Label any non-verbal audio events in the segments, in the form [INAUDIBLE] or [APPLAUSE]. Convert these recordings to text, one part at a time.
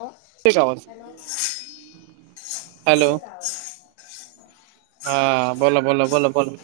अं.. येतोय का आवाज? हॅलो, हॅलो येतोय का आवाज? हा, बोला बोला बोला बोला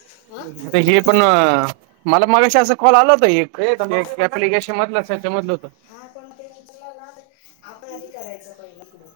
[INAUDIBLE] आता हे पण मला मघाशी असा कॉल आला होता एक, ऍप्लिकेशन मधलं त्याच्या मधलं होतं हा, कोण बोलते? [INAUDIBLE] आपण आधी करायचं पहिलं सुरू,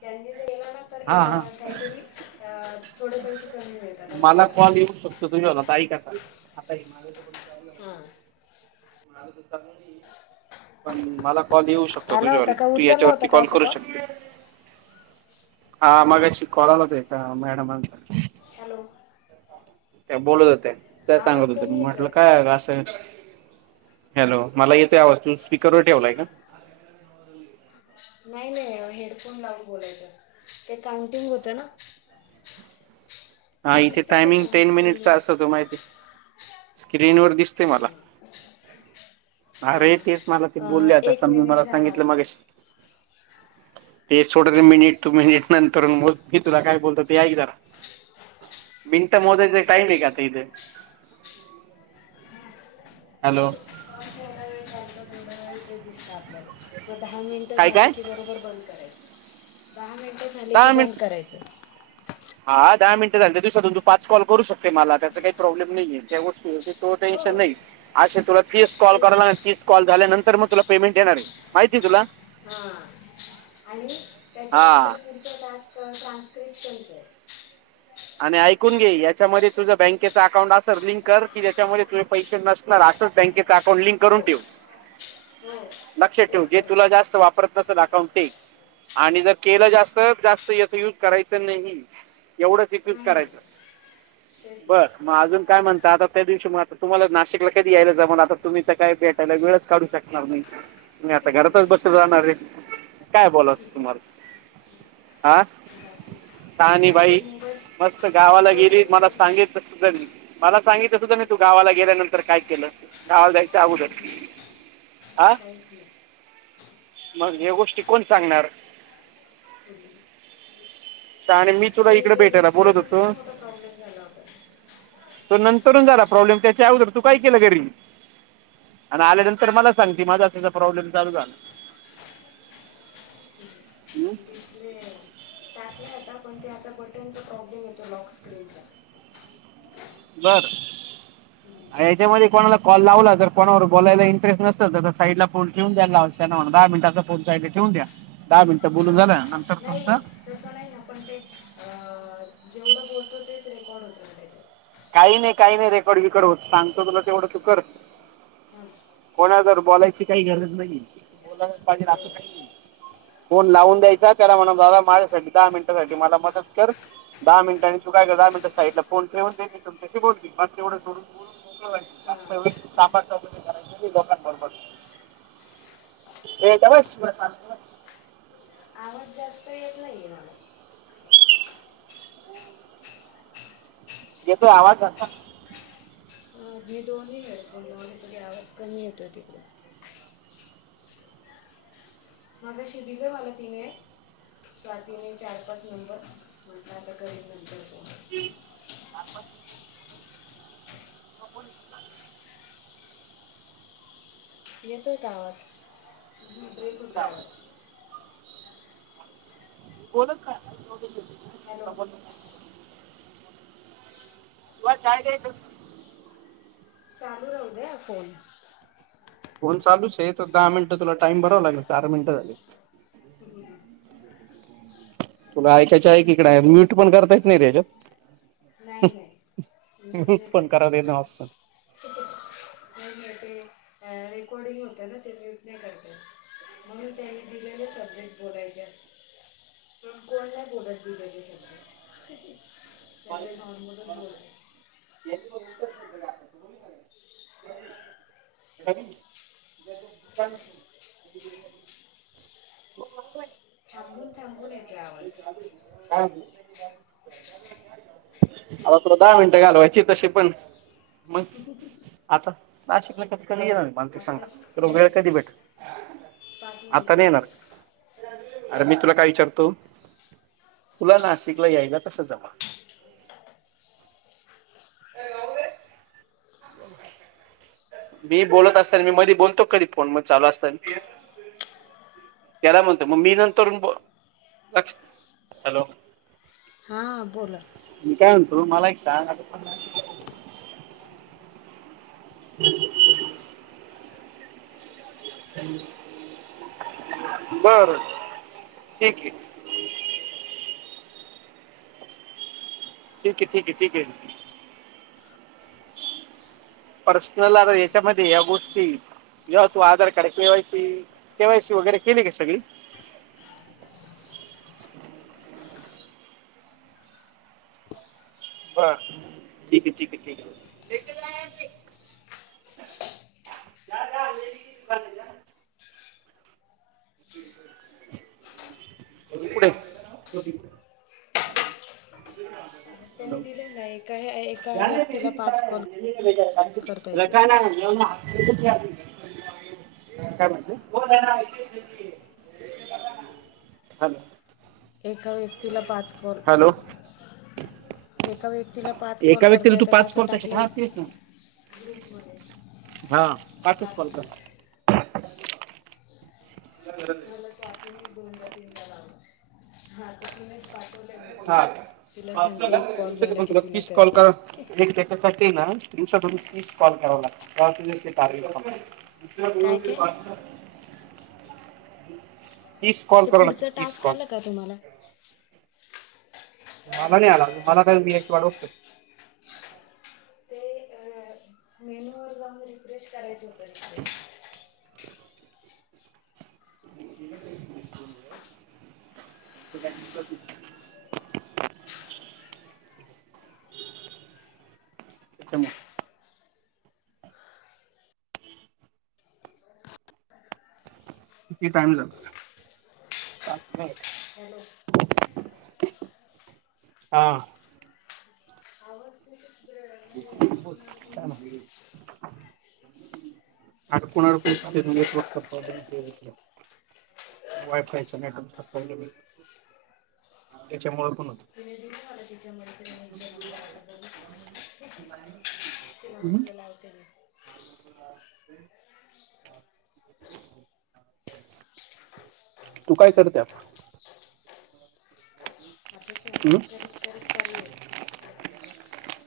त्यांनी जरी ना तर हा हा काहीतरी, अं.. थोडे पैसे कमी मिळतात, असं काहीतरी आहे. तु तर जेवला आता. ऐक आता, आता ऐक माझं हा. आलं तर चांगली आहे, पण मला कॉल येऊ शकतो आला होता तुझ्यावरही, का तू उचलला याच्यावरती होता का कॉल असं करू शकतो. हा मघाशी कॉल आला होता एका, मॅडमांचा. हॅलो त्या बोलत होत्या, त्या सांगत आवाज होत्या. कमी मी येतोय म्हटलं काय का असं? हॅलो, मला येतोय आवाज तू स्पीकरवर ठेवला आहे का? नाही नाही. हेडफोन लावून बोलायचं असतं, ते काउंटिंग होतं ना. हा इथे दिसतंय का टायमिंग समोर टेन मिनिटचा असतो, स्क्रीनवर तो माहिती. स्क्रीन वर दिस हम्.. अरे तेच मला ते हां, बोलले आता एक समजून मिनिट मला झाला सांगितलं आता. मगाशी ते सोड रे हां मिनिट, तू मिनिट नंतर मोज मी तुला काय बोलत ते ऐक जरा. मिनिटं मोजायचा टाईम आहे का, आता इथं? हॅलो. कॉल जेवढा वेळ आलता, तेवढा वेळ ते दिसतं आपल्याला. मग दहा मिनटं काय झाले काय की, बरोबर बंद करायचं. दहा मिनटे झाले की दहा बंद मिनिट करायचं. हा दहा मिनट झाले त दिवसातून तू पाच कॉल करू शकते मला त्याचा काही प्रॉब्लेम नाहीये त्या गोष्टी तो टेन्शन हो नाही असे तुला तीस कॉल तेच कराला ना तीस कॉल झाल्यानंतर मग तुला पेमेंट येणार आहे माहिती तुला. हा. आणि हा त्याच्यानंतर पुढचं टानस् ट्रान्स्क्रिप्शन्स आहे. आणि ऐकून घे याच्यामध्ये तुझं बँकेचं अकाउंट असेर लिंक कर की ज्याच्यामध्ये तुझ पैसे नस रा्र बँकें अकाउंट लिक करून हो ठेव. हो. लक्ष ठेवू तेच जे करणार तुला आहे जास्त वापरत नसल अकॉउंट ते. आणि जर केलं तेच जास्त जास्त याच युज करायचं नाही एवढं. नाही नाही ते. बर मग अजून काय म्हणत आता त्या दिवशी मग आता तुम्हाला नाशिकला कधी यायच जा म्हण आता तुम्ही काय. त्याला, वेळच काढू शकणार नाही. मी आता घरातच बसून राहणार आहे, काय बोलावं आता तुम्हाला आ? बाकी सहानी आणि ते बाई? मोबाईल मस्त गावाला गेली मोबाईलचं मला सांग सांगितल सुद्धा नाही. मला सांगितलं सुद्धा मी तू गावाला गेल्यानंतर काय केलं गावाला जायच अगोदर. हा काहीच नाही. मग या गोष्टी कोण सांगणार. ह. आणि मी तुला इकडे ते भेटायला बोलवत डिस्प्लेचा होतो. किती मोठा प्रॉब्लेम झाला होता तो नंतरून झाला प्रॉब्लेम त्याच्या अगोदर तू काय केलं घरी. आणि आल्यानंतर मला सांगते माझा त्याचा प्रॉब्लेम चालू झाला. हम् टाकला होता पण ते आता. बटनचा प्रॉब्लेम हो बर हम् याच्यामध्ये कोणाला कॉल लावला जर कोणावर बोलायला इंटरेस्ट नसेल तर साईडला फोन द्यायला लाव त्यां म्ह दहा मिनटचा फोन ठेवून द्या दहा मिनिटं बोलून हां झालं नंतर तुमचं नाही तसं पण ते जेवढं बोलतो तेच रेकॉर्ड होत ना त्याच्यात. काही नाही काही नाही रेकॉर्ड बीकॉर्ड कर होत सांगतो तुला तेवढं चु कर हां कोणा जर बोलायची काही गरज नाही बोलायलाच पाहिजे हो असं काही नाही. फोन लावून द्यायचा त्याला म्हणा दादा माझ्यासाठीठी दहा मिनिटासाठी मला मदत कर. दहा मिनटां आणि तू काय दहा मिनटं साईडला फोन ठेव देत तशी बोल मग तेवढं सून. हां एवढ सापड करायची दोकां पडत ये गपबास. आ जास्त नाही. येतो आवाज असता. अ मी दोनी् हेडफोन लाून तरी आवाज कमी येतो तिकडे माझ्याशी दिले मला तिने स्वातीने चार पाच नंबर म्हणता आता कररीब नंतर तो [UNINTELLIGIBLE] होन. येत का आवाज येतोय आवाज. आवा? हो का? हॅलो हो [INAUDIBLE] चालू राहू दे फोन फोन चालूच आहे तर दहा मिनटं तुला टाइम भरावं लागेल चार मिनटं झालेल. तुना [INAUDIBLE] तुला ऐकायच्या ऐकडे म्यूट पण करता येत नाही रे याच्यात नाही नाही म्युट पण करता येईना त नाहीत [UNINTELLIGIBLE] रेकॉर्डिंग होत ना ते म्युट नाही करता येत. म्हणून त्यांनी दिलेले सब्जेक्ट बोलायचे. पण कोणी नाही बोलत तेच सब्जेक्ट. सग नॉर्मलच बोलत. [INAUDIBLE] [INAUDIBLE] थांबून थांबून येतो आवाज ह आता तु दहा मिनटं घालवायची तशी पण मग आता ना शिक नाही क कमी गेलं नाही. मानतिक सांगा आताच तर वेळ नाही कधी भेट पाच आता मिनटं नाही येणार. झाली अर मी तुला काय विचारतो तुला नाशिकला यायला कस जमल. अ [INAUDIBLE] मी बोलत असताना मी मधी बोलतो कधी फोन म चालू असताना. त्याला म्हणत मग मी नंतर ब लक्ष हॅलो हां बोला. मी काय म्हणतो मला एक सांग आता ह [UNINTELLIGIBLE] बरं ठीक आहे [UNINTELLIGIBLE] ठीक आहे ठीक आहे ठीक आहे पर्सनल आ याच्यामध्ये या गोष्टी जेव्हा तू आधार कार्ड केवायसी केवाय सी वगैरे केली का सगळी हा ठीक आहे ठीक आहे ठीक आहे [UNINTELLIGIBLE] आहे पुढे [UNINTELLIGIBLE] अं, त्यांनी दिले ना एका एका जा र व्यक्तीला पाच कॉल करता येतील [UNINTELLIGIBLE] काय म्हणत [UNINTELLIGIBLE] हॅलो एका व्यक्तीला पाच कोल हॅलो एका व्यक्तीला पाच कॉल एका व्यक्तीला करते तू तर पाच तसं कॉल त्याच्यात टाकलं. हा तेच ना हा पाचच कॉल करतात मला स्वातीनेच दोन ला तीन ला लाग हात तीनेच पाठव हा दि झाला पण की तुला तीस करते करा एक त्याच्यासाठी ना दिवसातून तीस करावा लागत कार काय काय त [INAUDIBLE] तीस कॉल ते करा न पुढचं तीस टास्क कॉल आलं तुम्हाला मला नाही आला मला काही बीचची वाटवू शकते. मेनू वर जाऊन रिफ्रेश करायची होत रिथ्रेश [INAUDIBLE] त्यां प्रत [INAUDIBLE] म किती टाइम झाला सात म आठ हॅलो [UNINTELLIGIBLE] हा आवाज कतीच ब्रेड [UNINTELLIGIBLE] अडकुण अडकून चालेल म्हणजे नेटवर्कचा प्रॉब्लेम ईथ वायफायचा नेटवर्कचा प्रॉब्लेम त्याच्यामुळे पण होत तुम्ही दिवसात पतीच्या नंतर नाही तिला हम् म्हटलं लावते मी [INAUDIBLE] तू काय करते आता आता हम्म? स्वयंपाक करत करत चालु आहे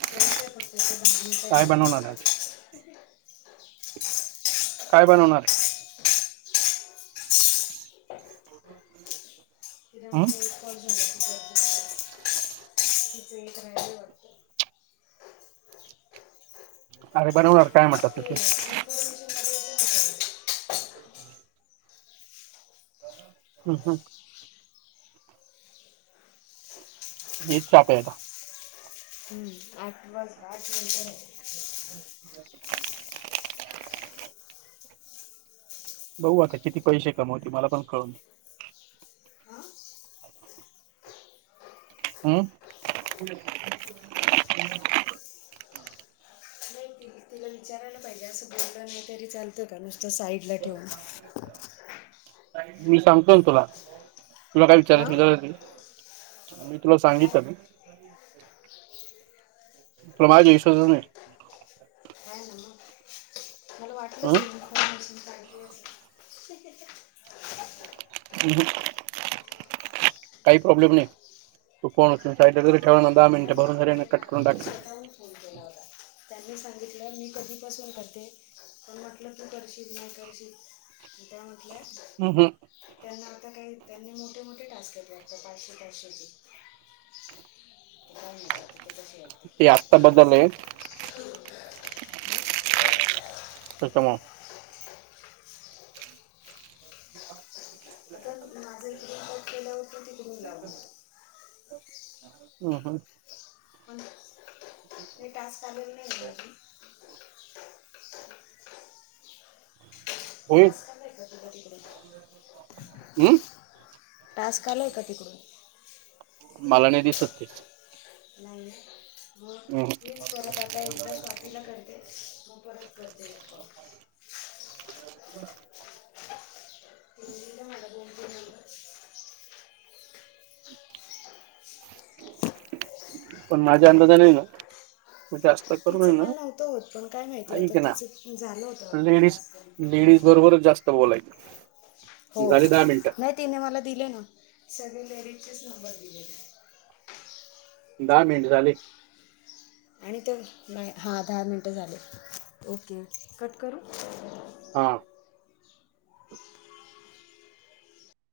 करत आहे काय बनवणार आज फक्त [UNINTELLIGIBLE] काय बनवणार आहे [INAUDIBLE] हं [INAUDIBLE] ते थ [INAUDIBLE] अरे बनवणार काय म्हणतात ते [UNINTELLIGIBLE] हम हं ये चहा प्यायलाय हम्म आ बस आठ घंटे हो [INAUDIBLE] बघु आता किती पैसे कमवते मला पण कळून दे. हां अ म [UNINTELLIGIBLE] नाही ते ईथे तिला विचारायला पाहिजे असं बोलल नाही तरी चालतं का नुसतं साईड ला ठेवून. मी सांगतोय ना तुला. तुला काय हां विचारायच असल [UNINTELLIGIBLE] मी तुला काय सांगितलं काय? [INAUDIBLE] तुला माझ्यावर विश्वासच नाही. हाय ना मग. हं. तू काय खाशील काय जे असेल [INAUDIBLE] य ह. काही प्रॉब्लेम नाही तो फोन उचलून साईडला जरी ठेवल ना दाहा मिनिटे भरून झालन कट करून टाकायचा. तू फोन केला होता त्यांनी सांगितलं मी कट कधी पासून करते पण म्हटलं तू करशील न करशील त्या म्हटल्यात. ह, हं. त्यांना आता काही त्यांनी मोठे मोठे टास्क घेतल्यात ते पाचशे, पाचशे चे. [INAUDIBLE] इथं काय म्हणतात? आता कसे ते आत्ता वाटते? बदललंय [INAUDIBLE] ह. कसं मग. आता माझं इकडून कट केलावरती तिकडून लावणार. हम्म, हम्म. ते टास्क आलेले नाही ना अजून. [INAUDIBLE] होईल टास्क हम्म आले का तिकडून? मला नाही दिसत ते. नाही ह म प्लीज परत आता एक स्वातीला करते म परत करते एक फोन. [UNINTELLIGIBLE] तिन एकदा मला फोन करून सांगितल. पण माझ्या अंदाजाने ना जास्त करू तिचं नये पण ना नव्हतं होत पण काय माहितीय आता ऐक ना तिचं झालं होतं वाटतं टास्क. फक्त बोलायच. हो, नाही तिने मला दिले ना सगळे व्हेरिडचेच नंबर दिलेले. दहा मिनट झाले. आणि तर नाही हां दहा मिनटं झाले. ओके कट करू? हा.